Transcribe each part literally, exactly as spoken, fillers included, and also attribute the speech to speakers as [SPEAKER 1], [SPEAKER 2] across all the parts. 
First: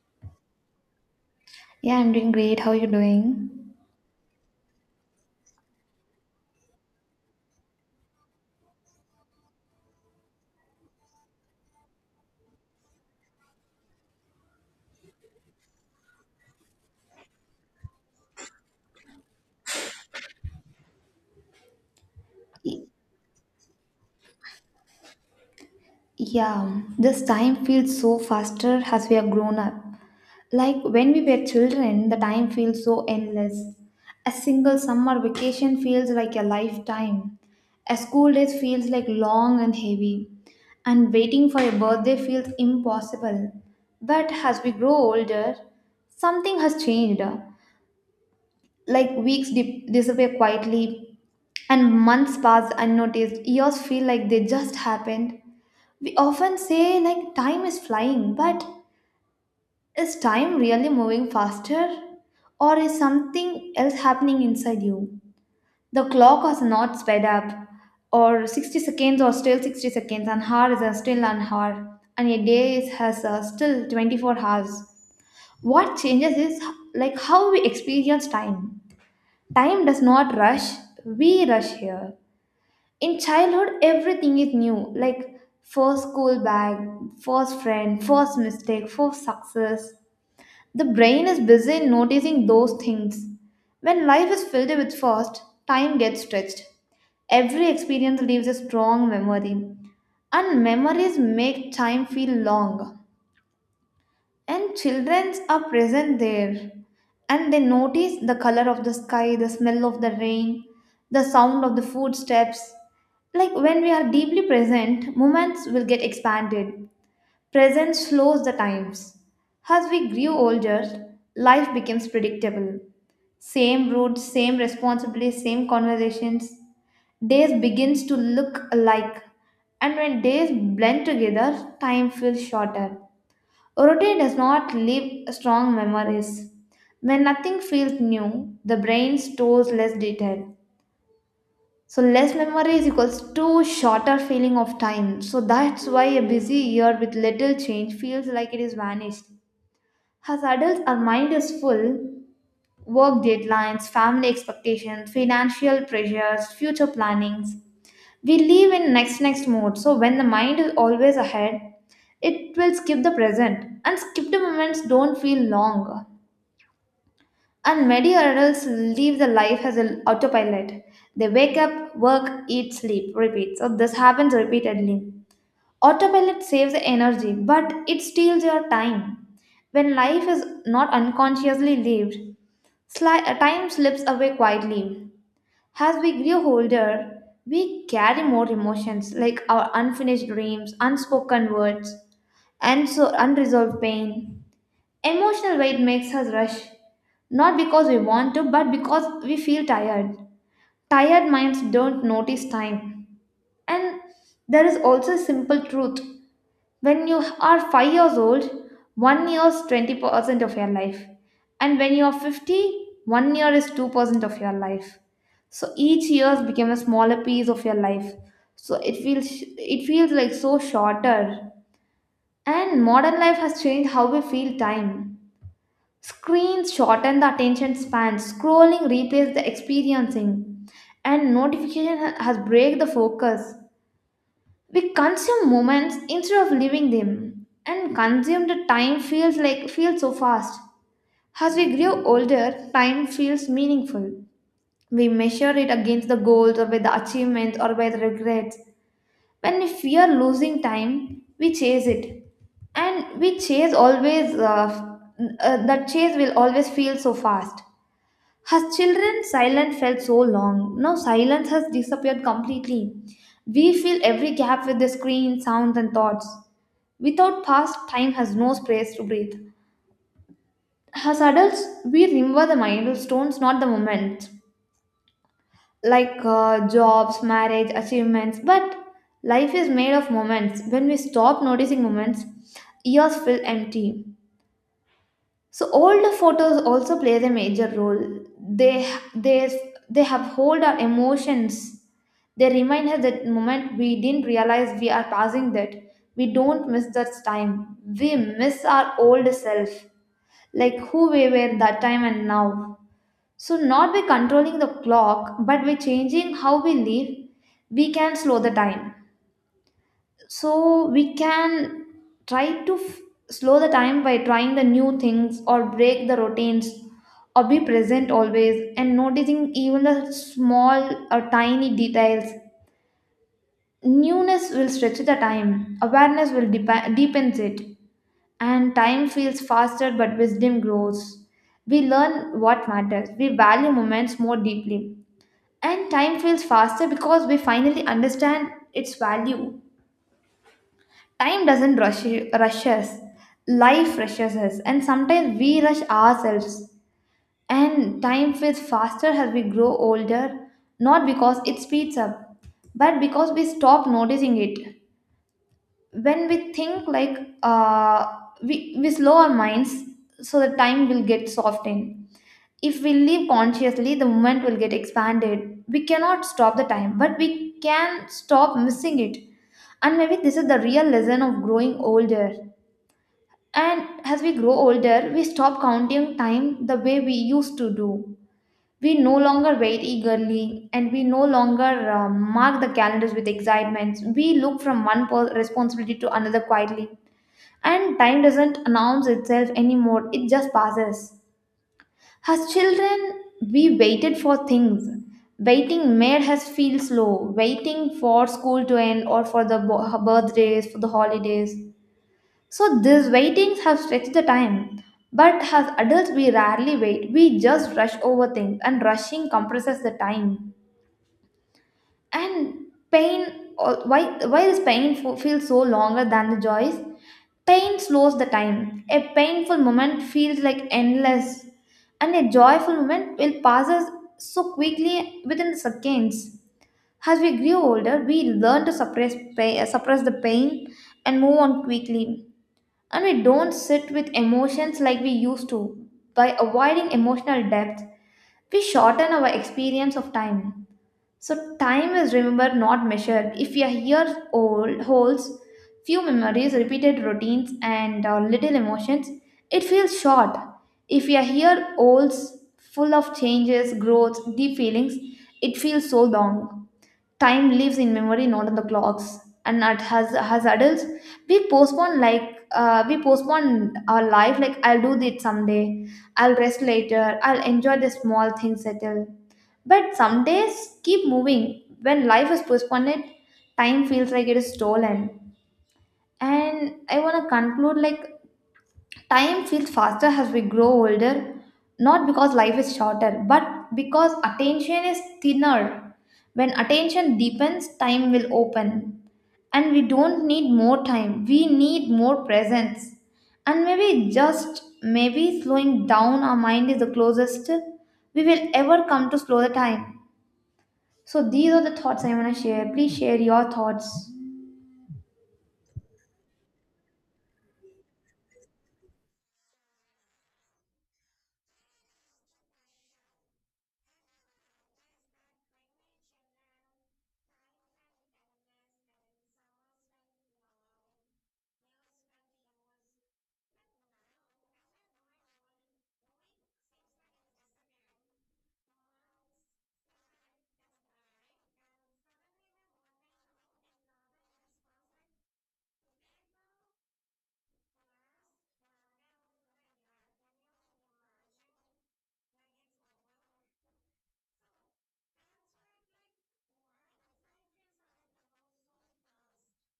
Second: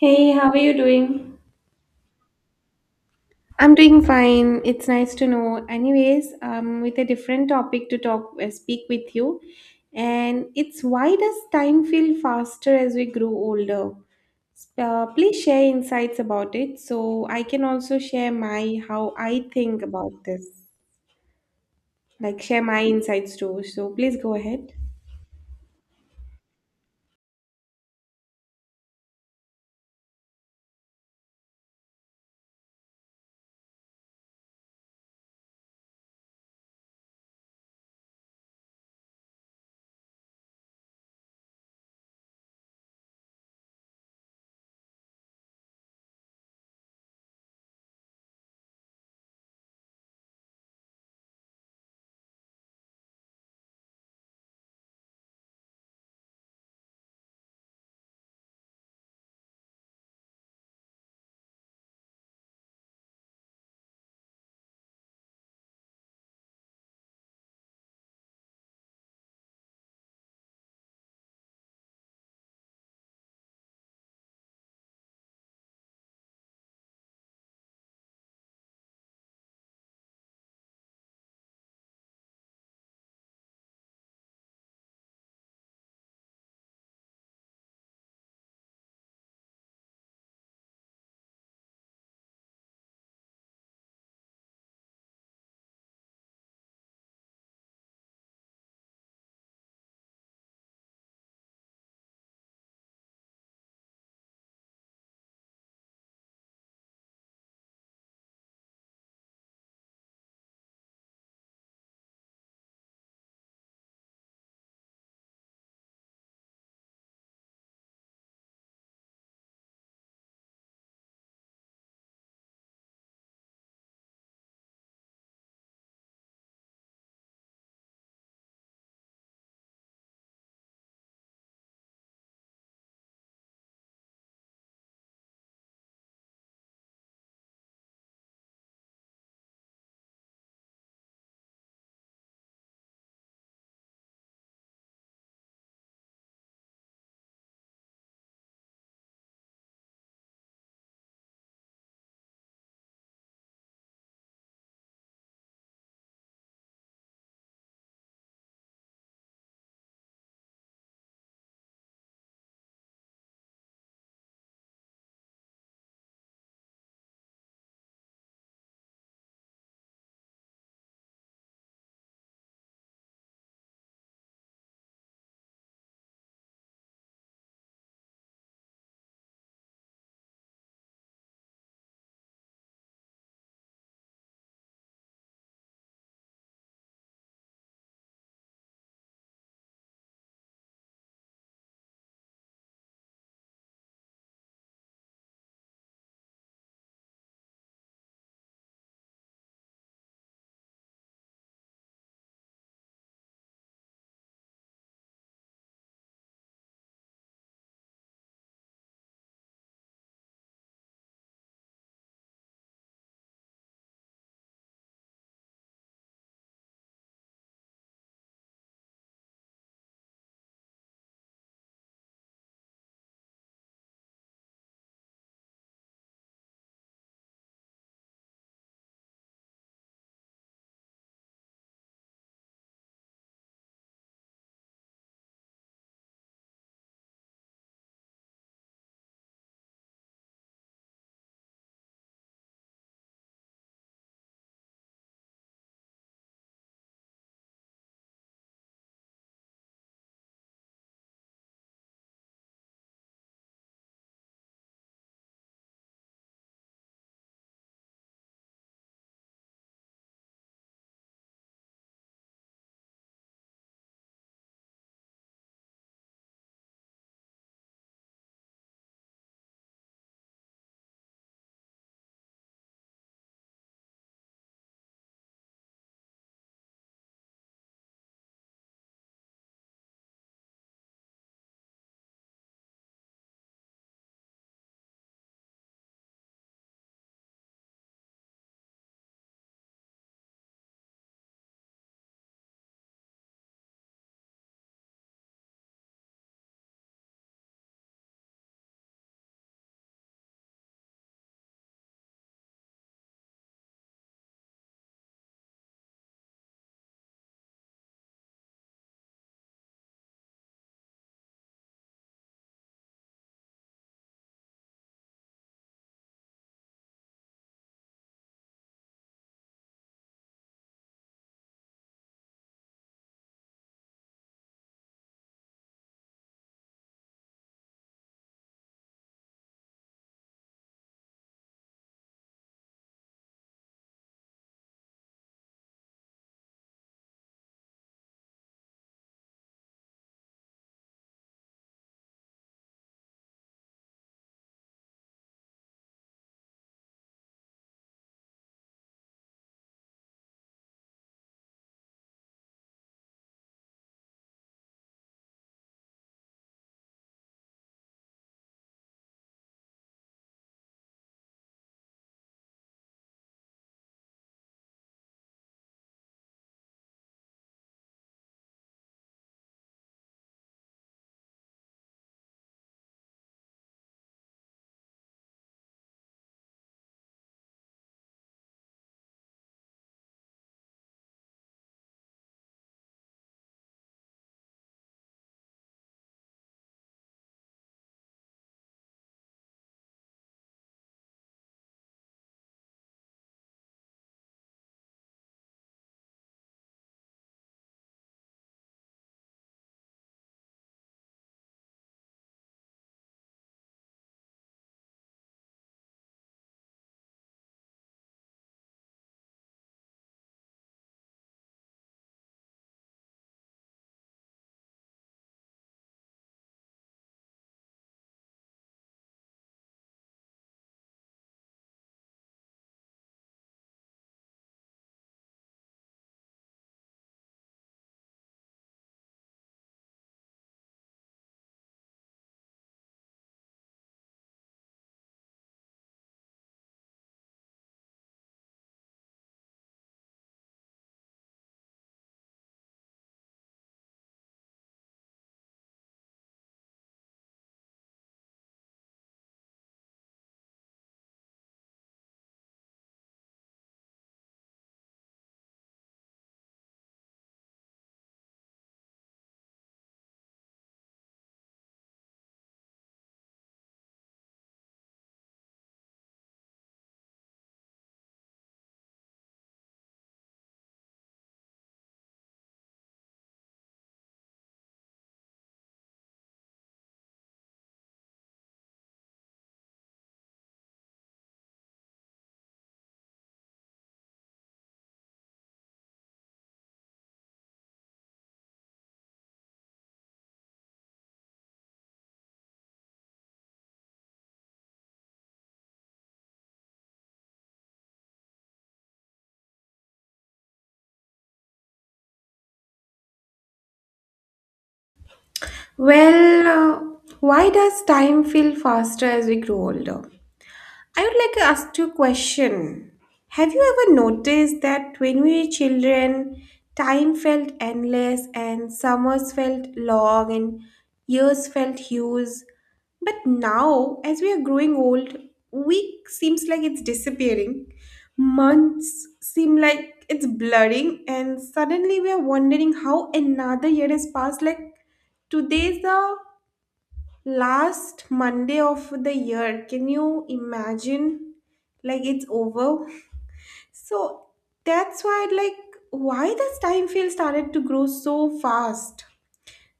[SPEAKER 1] Hey, how are you doing?
[SPEAKER 2] Yeah, I'm doing great. How are you
[SPEAKER 1] I'm
[SPEAKER 2] doing?
[SPEAKER 1] doing fine. It's nice to know. Anyways, um, with a different topic to talk, uh, speak with you, and it's why does time feel faster as we grow older? Uh, please share insights about it, so I can also share my how I think about this, like share my insights too. So please go ahead.
[SPEAKER 2] Yeah, this time feels so faster as we are grown up. Like when we were children, the time feels so endless. A single summer vacation feels like a lifetime. A school day feels like long and heavy. And waiting for a birthday feels impossible. But as we grow older, something has changed. Like weeks dip- disappear quietly, and months pass unnoticed. Years feel like they just happened, we often say like time is flying, but is time really moving faster? Or is something else happening inside you? The clock has not sped up, or sixty seconds are still sixty seconds, and hour is uh, still an hour, and a day is- has uh, still twenty-four hours. What changes is like how we experience time. Time does not rush, we rush here. In childhood everything is new, like first school bag, first friend, first mistake, first success. The brain is busy in noticing those things. When life is filled with first, time gets stretched. Every experience leaves a strong memory, and memories make time feel long. And children are present there, and they notice the color of the sky, the smell of the rain, the sound of the footsteps. Like when we are deeply present, moments will get expanded. Presence slows the times. As we grew older, life becomes predictable. Same routes, same responsibilities, same conversations. Days begins to look alike. And when days blend together, time feels shorter. Routine does not leave strong memories. When nothing feels new, the brain stores less detail. So less memory is equals to shorter feeling of time. So that's why a busy year with little change feels like it is vanished. As adults, our mind is full. Work deadlines, family expectations, financial pressures, future plannings. We live in next next mode. So when the mind is always ahead, it will skip the present, and skip the moments don't feel long. And many adults live the life as an autopilot. They wake up, work, eat, sleep, repeat. So this happens repeatedly. Autopilot saves energy, but it steals your time. When life is not unconsciously lived, sli- uh, time slips away quietly. As we grow older, we carry more emotions, like our unfinished dreams, unspoken words, and so unresolved pain. Emotional weight makes us rush, not because we want to, but because we feel tired. Tired minds don't notice time. And there is also a simple truth. When you are five years old, one year is twenty percent of your life. And when you are fifty, one year is two percent of your life. So each year became a smaller piece of your life. So it feels it feels like so shorter. And modern life has changed how we feel time. Screens shorten the attention span. Scrolling replaces the experiencing, and notification ha- has break the focus. We consume moments instead of living them, and consumed time feels like feels so fast. As we grow older, time feels meaningful. We measure it against the goals, or by the achievements, or by the regrets. When we fear losing time, we chase it, and we chase always. Uh, uh, that chase will always feel so fast. As children, silence felt so long. Now silence has disappeared completely. We fill every gap with the screen, sounds, and thoughts. Without past, time has no space to breathe. As adults, we remember the milestones, not the moments. Like uh, jobs, marriage, achievements. But life is made of moments. When we stop noticing moments, years feel empty. So older photos also plays a major role. They they they have hold our emotions. They remind us that moment we didn't realize we are passing that. We don't miss that time. We miss our old self, like who we were that time and now. So not by controlling the clock, but by changing how we live, we can slow the time, so we can try to f- slow the time by trying the new things, or break the routines, or be present always and noticing even the small or tiny details. Newness will stretch the time, awareness will deep- deepens it, and time feels faster but wisdom grows. We learn what matters, we value moments more deeply, and time feels faster because we finally understand its value. Time doesn't rush, rush us, life rushes us, and sometimes we rush ourselves. And time feels faster as we grow older, not because it speeds up, but because we stop noticing it. When we think like uh, we, we slow our minds, so the time will get softened. If we live consciously, the moment will get expanded. We cannot stop the time, but we can stop missing it. And maybe this is the real lesson of growing older. And as we grow older, we stop counting time the way we used to do. We no longer wait eagerly, and we no longer uh, mark the calendars with excitement. We look from one po- responsibility to another quietly. And time doesn't announce itself anymore, it just passes. As children, we waited for things. Waiting made us feel slow. Waiting for school to end, or for the bo- birthdays, for the holidays, so these waitings have stretched the time. But as adults, we rarely wait. We just rush over things, and rushing compresses the time. And pain, al- why why this pain fo- feels so longer than the joys? Pain slows the time. A painful moment feels like endless, and a joyful moment will passes so quickly within seconds. As we grew older, we learn to suppress pa- suppress the pain and move on quickly, and we don't sit with emotions like we used to. By avoiding emotional depth, we shorten our experience of time. So, time is remembered, not measured. If a year old holds few memories, repeated routines, and uh, little emotions, it feels short. If a year olds full of changes, growth, deep feelings, it feels so long. Time lives in memory, not in the clocks. And at has as adults we postpone like uh, we postpone our life, like I'll do this someday, I'll rest later, I'll enjoy the small things settle, but some days keep moving. When life is postponed, time feels like it is stolen. And I want to conclude like, time feels faster as we grow older, not because life is shorter, but because attention is thinner. When attention deepens, time will open. And we don't need more time, we need more presence. And maybe, just maybe, slowing down our mind is the closest we will ever come to slow the time. So these are the thoughts I want to share. Please share your thoughts.
[SPEAKER 1] Well, uh, why does time feel faster as we grow older? I would like to ask you a question. Have you ever noticed that when we were children, time felt endless and summers felt long and years felt huge? But now, as we are growing old, week seems like it's disappearing. Months seem like it's blurring, and suddenly we are wondering how another year has passed like today's the Last Monday of the year, can you imagine? Like it's over. So that's why, like, why this time feel started to grow so fast.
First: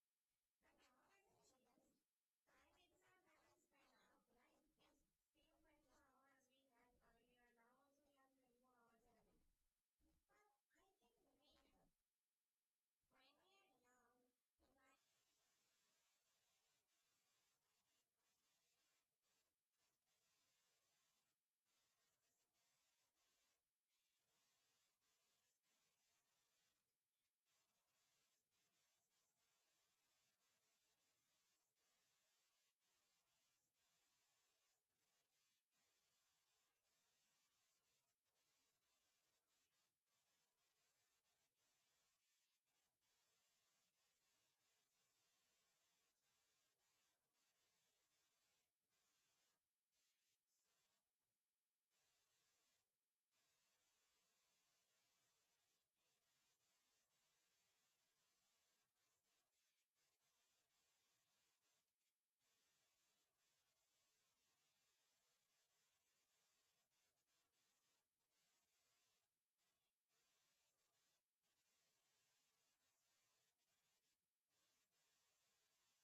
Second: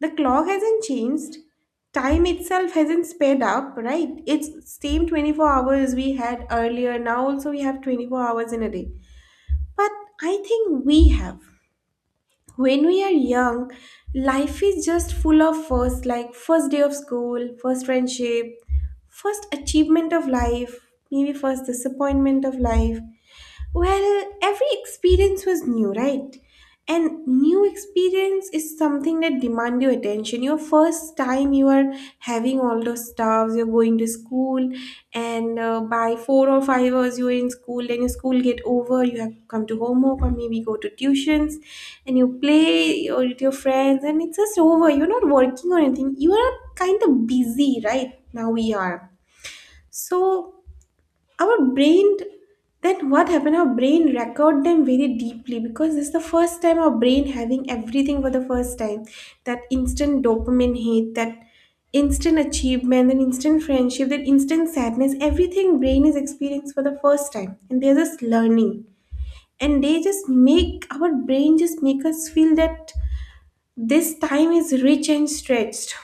[SPEAKER 1] The clock hasn't changed. Time itself hasn't sped up, right? It's same twenty-four hours we had earlier. Now also we have twenty-four hours in a day. But I think we have when we are young, life is just full of first, like first day of school, first friendship, first achievement of life, maybe first disappointment of life. Well, every experience was new, right? And new experience is something that demand your attention. Your first time you are having all those stuffs, you're going to school, and uh, by four or five hours you're in school, then your school get over, you have to come to homework or maybe go to tuitions, and you play or with your friends and it's just over. You're not working or anything, you are kind of busy. Right now we are, so our brain, then what happened, our brain record them very deeply because this is the first time our brain having everything for the first time. That instant dopamine hit, that instant achievement, that instant friendship, that instant sadness, everything brain is experienced for the first time and they're just learning, and they just make our brain just make us feel that this time is rich and stretched.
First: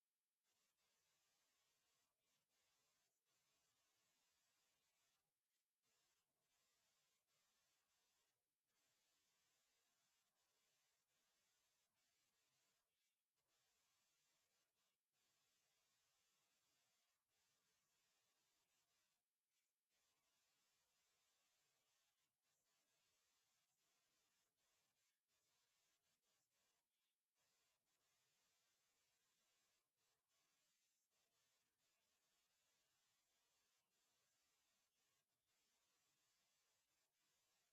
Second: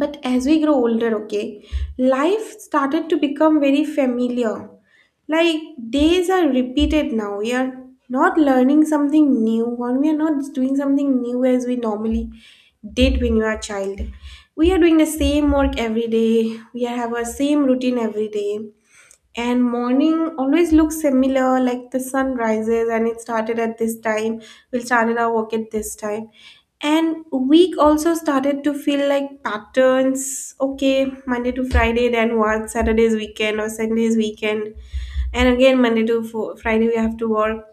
[SPEAKER 1] But as we grow older, okay, life started to become very familiar. Like days are repeated now. We are not learning something new, or we are not doing something new as we normally did when you are a child. We are doing the same work every day. We have our same routine every day, and morning always looks similar, like the sun rises and it started at this time, we'll started our work at this time, and week also started to feel like patterns. Okay, Monday to Friday, then what, Saturday's weekend or Sunday's weekend, and again Monday to fo- Friday we have to work,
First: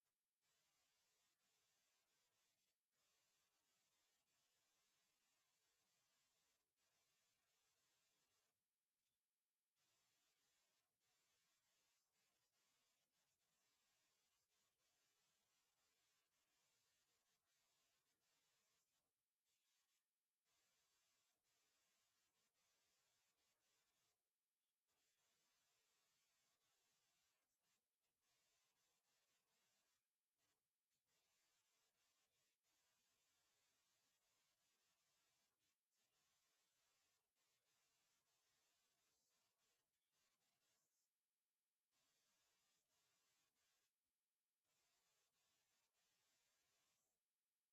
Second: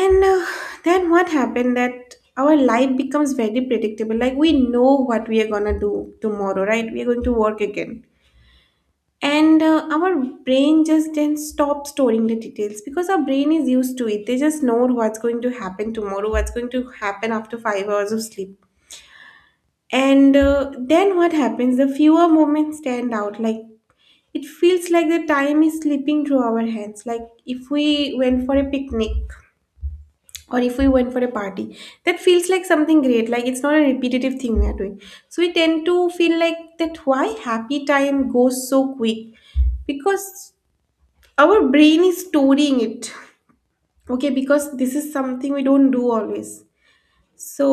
[SPEAKER 1] and uh, then what happened that our life becomes very predictable, like we know what we are gonna do tomorrow, right? We are going to work again, and uh, our brain just then stops storing the details because our brain is used to it, they just know what's going to happen tomorrow, what's going to happen after five hours of sleep, and uh, then what happens, the fewer moments stand out. Like it feels like the time is slipping through our hands. Like if we went for a picnic or if we went for a party, that feels like something great, like it's not a repetitive thing we are doing. So we tend to feel like that, why happy time goes so quick? Because our brain is storing it, okay, because this is something we don't do always. So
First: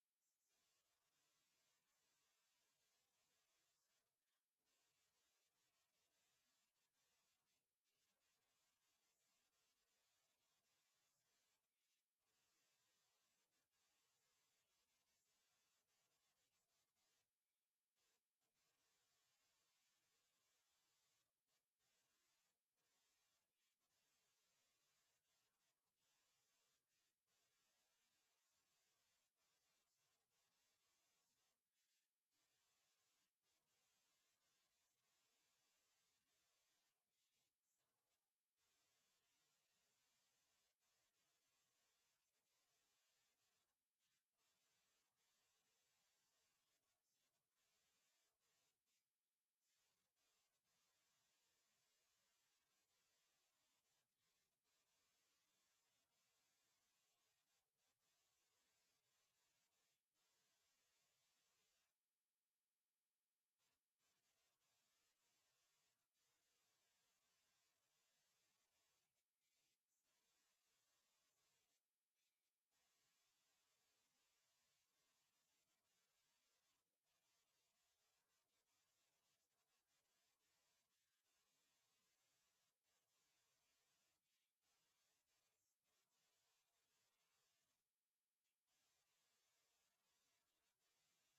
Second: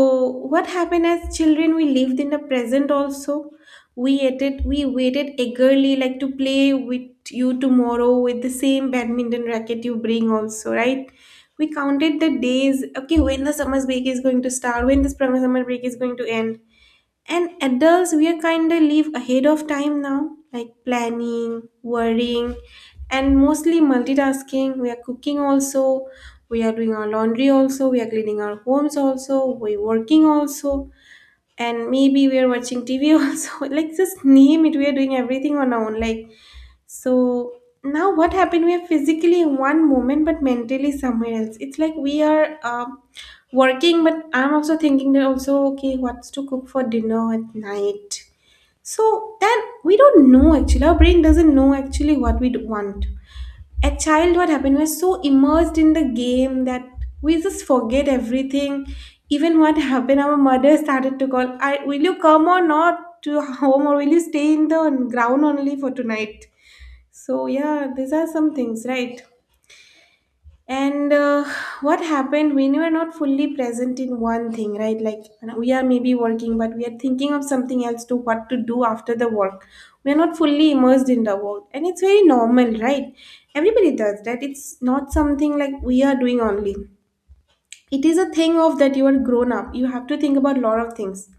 [SPEAKER 1] what happened, as children, we lived in the present also. We ate it, we waited eagerly like to play with you tomorrow with the same badminton racket you bring also, right? We counted the days, okay, when the summer break is going to start, when this summer break is going to end. And adults, we are kind of live ahead of time now, like planning, worrying, and mostly multitasking. We are cooking also, we are doing our laundry also, we are cleaning our homes also, we're working also, and maybe we are watching T V also. Like just name it, we are doing everything on our own. Like, so now what happened? We are physically in one moment, but mentally somewhere else. It's like we are um, working, but I'm also thinking that also, okay, what's to cook for dinner at night? So then we don't know actually. Our brain doesn't know actually what we want. At childhood happened, we're so immersed in the game that we just forget everything. Even what happened, our mother started to call, I, will you come or not to home, or will you stay in the ground only for tonight? So yeah, these are some things, right? And uh, What happened when you are not fully present in one thing, right? Like you know, we are maybe working, but we are thinking of something else to what to do after the work. We are not fully immersed in the work, and it's very normal, right? Everybody does that. It's not something like we are doing only. It is a thing of that you are grown up. You have to think about a lot of things.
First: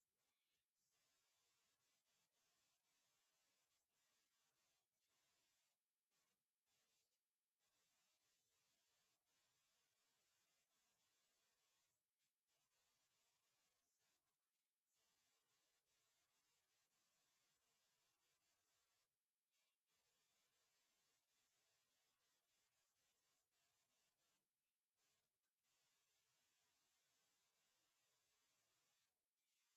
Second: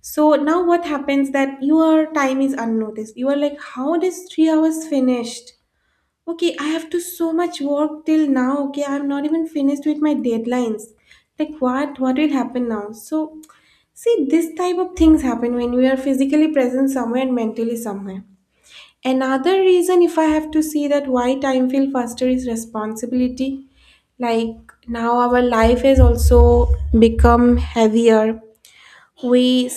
[SPEAKER 1] So now what happens that your time is unnoticed. You are like, how does three hours finished? Okay, I have to so much work till now. Okay, I'm not even finished with my deadlines. Like what? What will happen now? So see, this type of things happen when we are physically present somewhere and mentally somewhere. Another reason, if I have to see that why time feel faster, is responsibility. Like now, our life has also become heavier. We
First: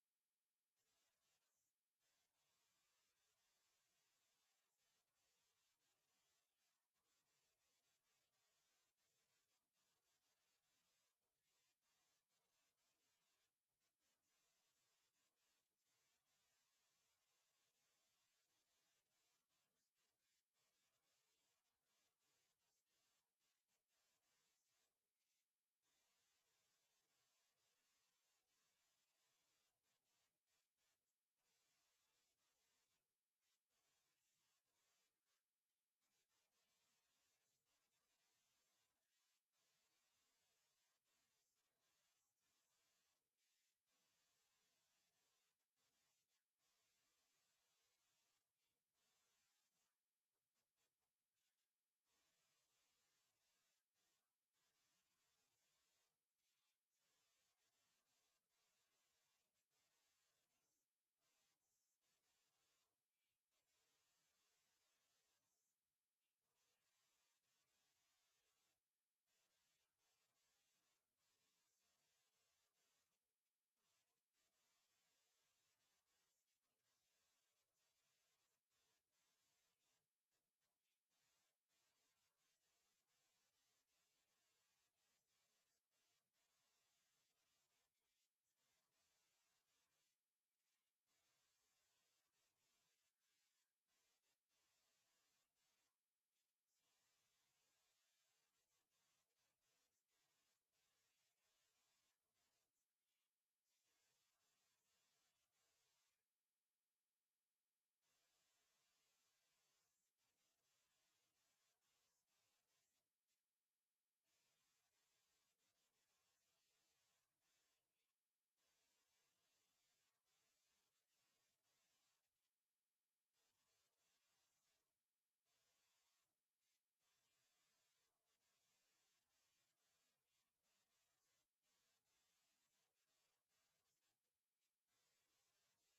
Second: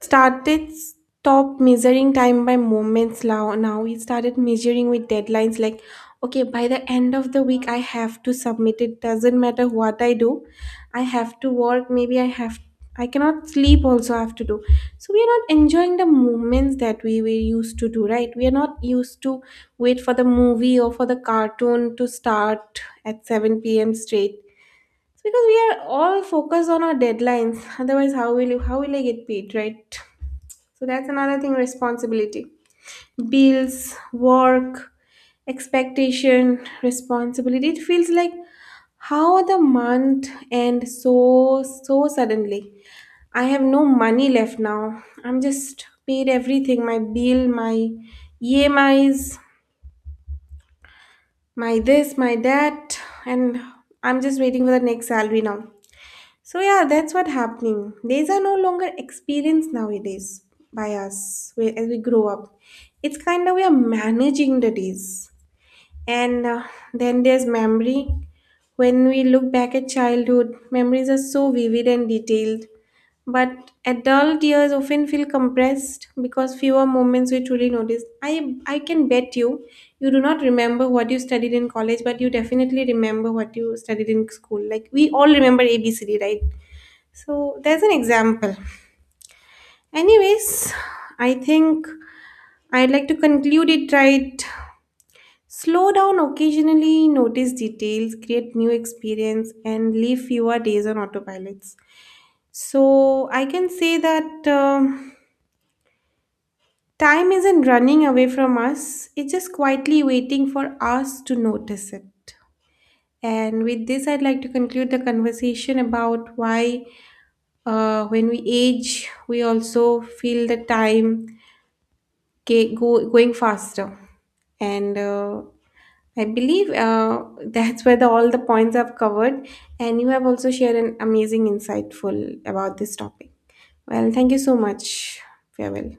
[SPEAKER 1] started stop measuring time by moments. Now, now we started measuring with deadlines, like okay, by the end of the week I have to submit, it doesn't matter what I do, I have to work, maybe I have, I cannot sleep also, I have to do. So we are not enjoying the moments that we were used to do, right? We are not used to wait for the movie or for the cartoon to start at seven p.m. straight. It's because we are all focused on our deadlines. Otherwise how will you, how will I get paid, right? So that's another thing, responsibility. Bills, work, expectation, responsibility. It feels like how the month end so so suddenly. I have no money left now. I'm just paid everything, my bill, my E M Is, my this, my that, and I'm just waiting for the next salary now. So yeah, that's what happening. These are no longer experienced nowadays by us we- as we grow up. It's kind of we are managing the days, and uh, then there's memory. When we look back at childhood, memories are so vivid and detailed. But adult years often feel compressed because fewer moments we truly notice. I I can bet you, you do not remember what you studied in college, but you definitely remember what you studied in school. Like we all remember A B C D, right? So there's an example. Anyways, I think I'd like to conclude it, right. Slow down occasionally, notice details, create new experience, and live fewer days on autopilots. So I can say that um, time isn't running away from us, it's just quietly waiting for us to notice it. And with this, I'd like to conclude the conversation about why, uh, when we age, we also feel the time ga- go, going faster, and uh, I believe uh, that's where the, all the points I've covered, and you have also shared an amazing insightful about this topic. Well, thank you so much. Farewell.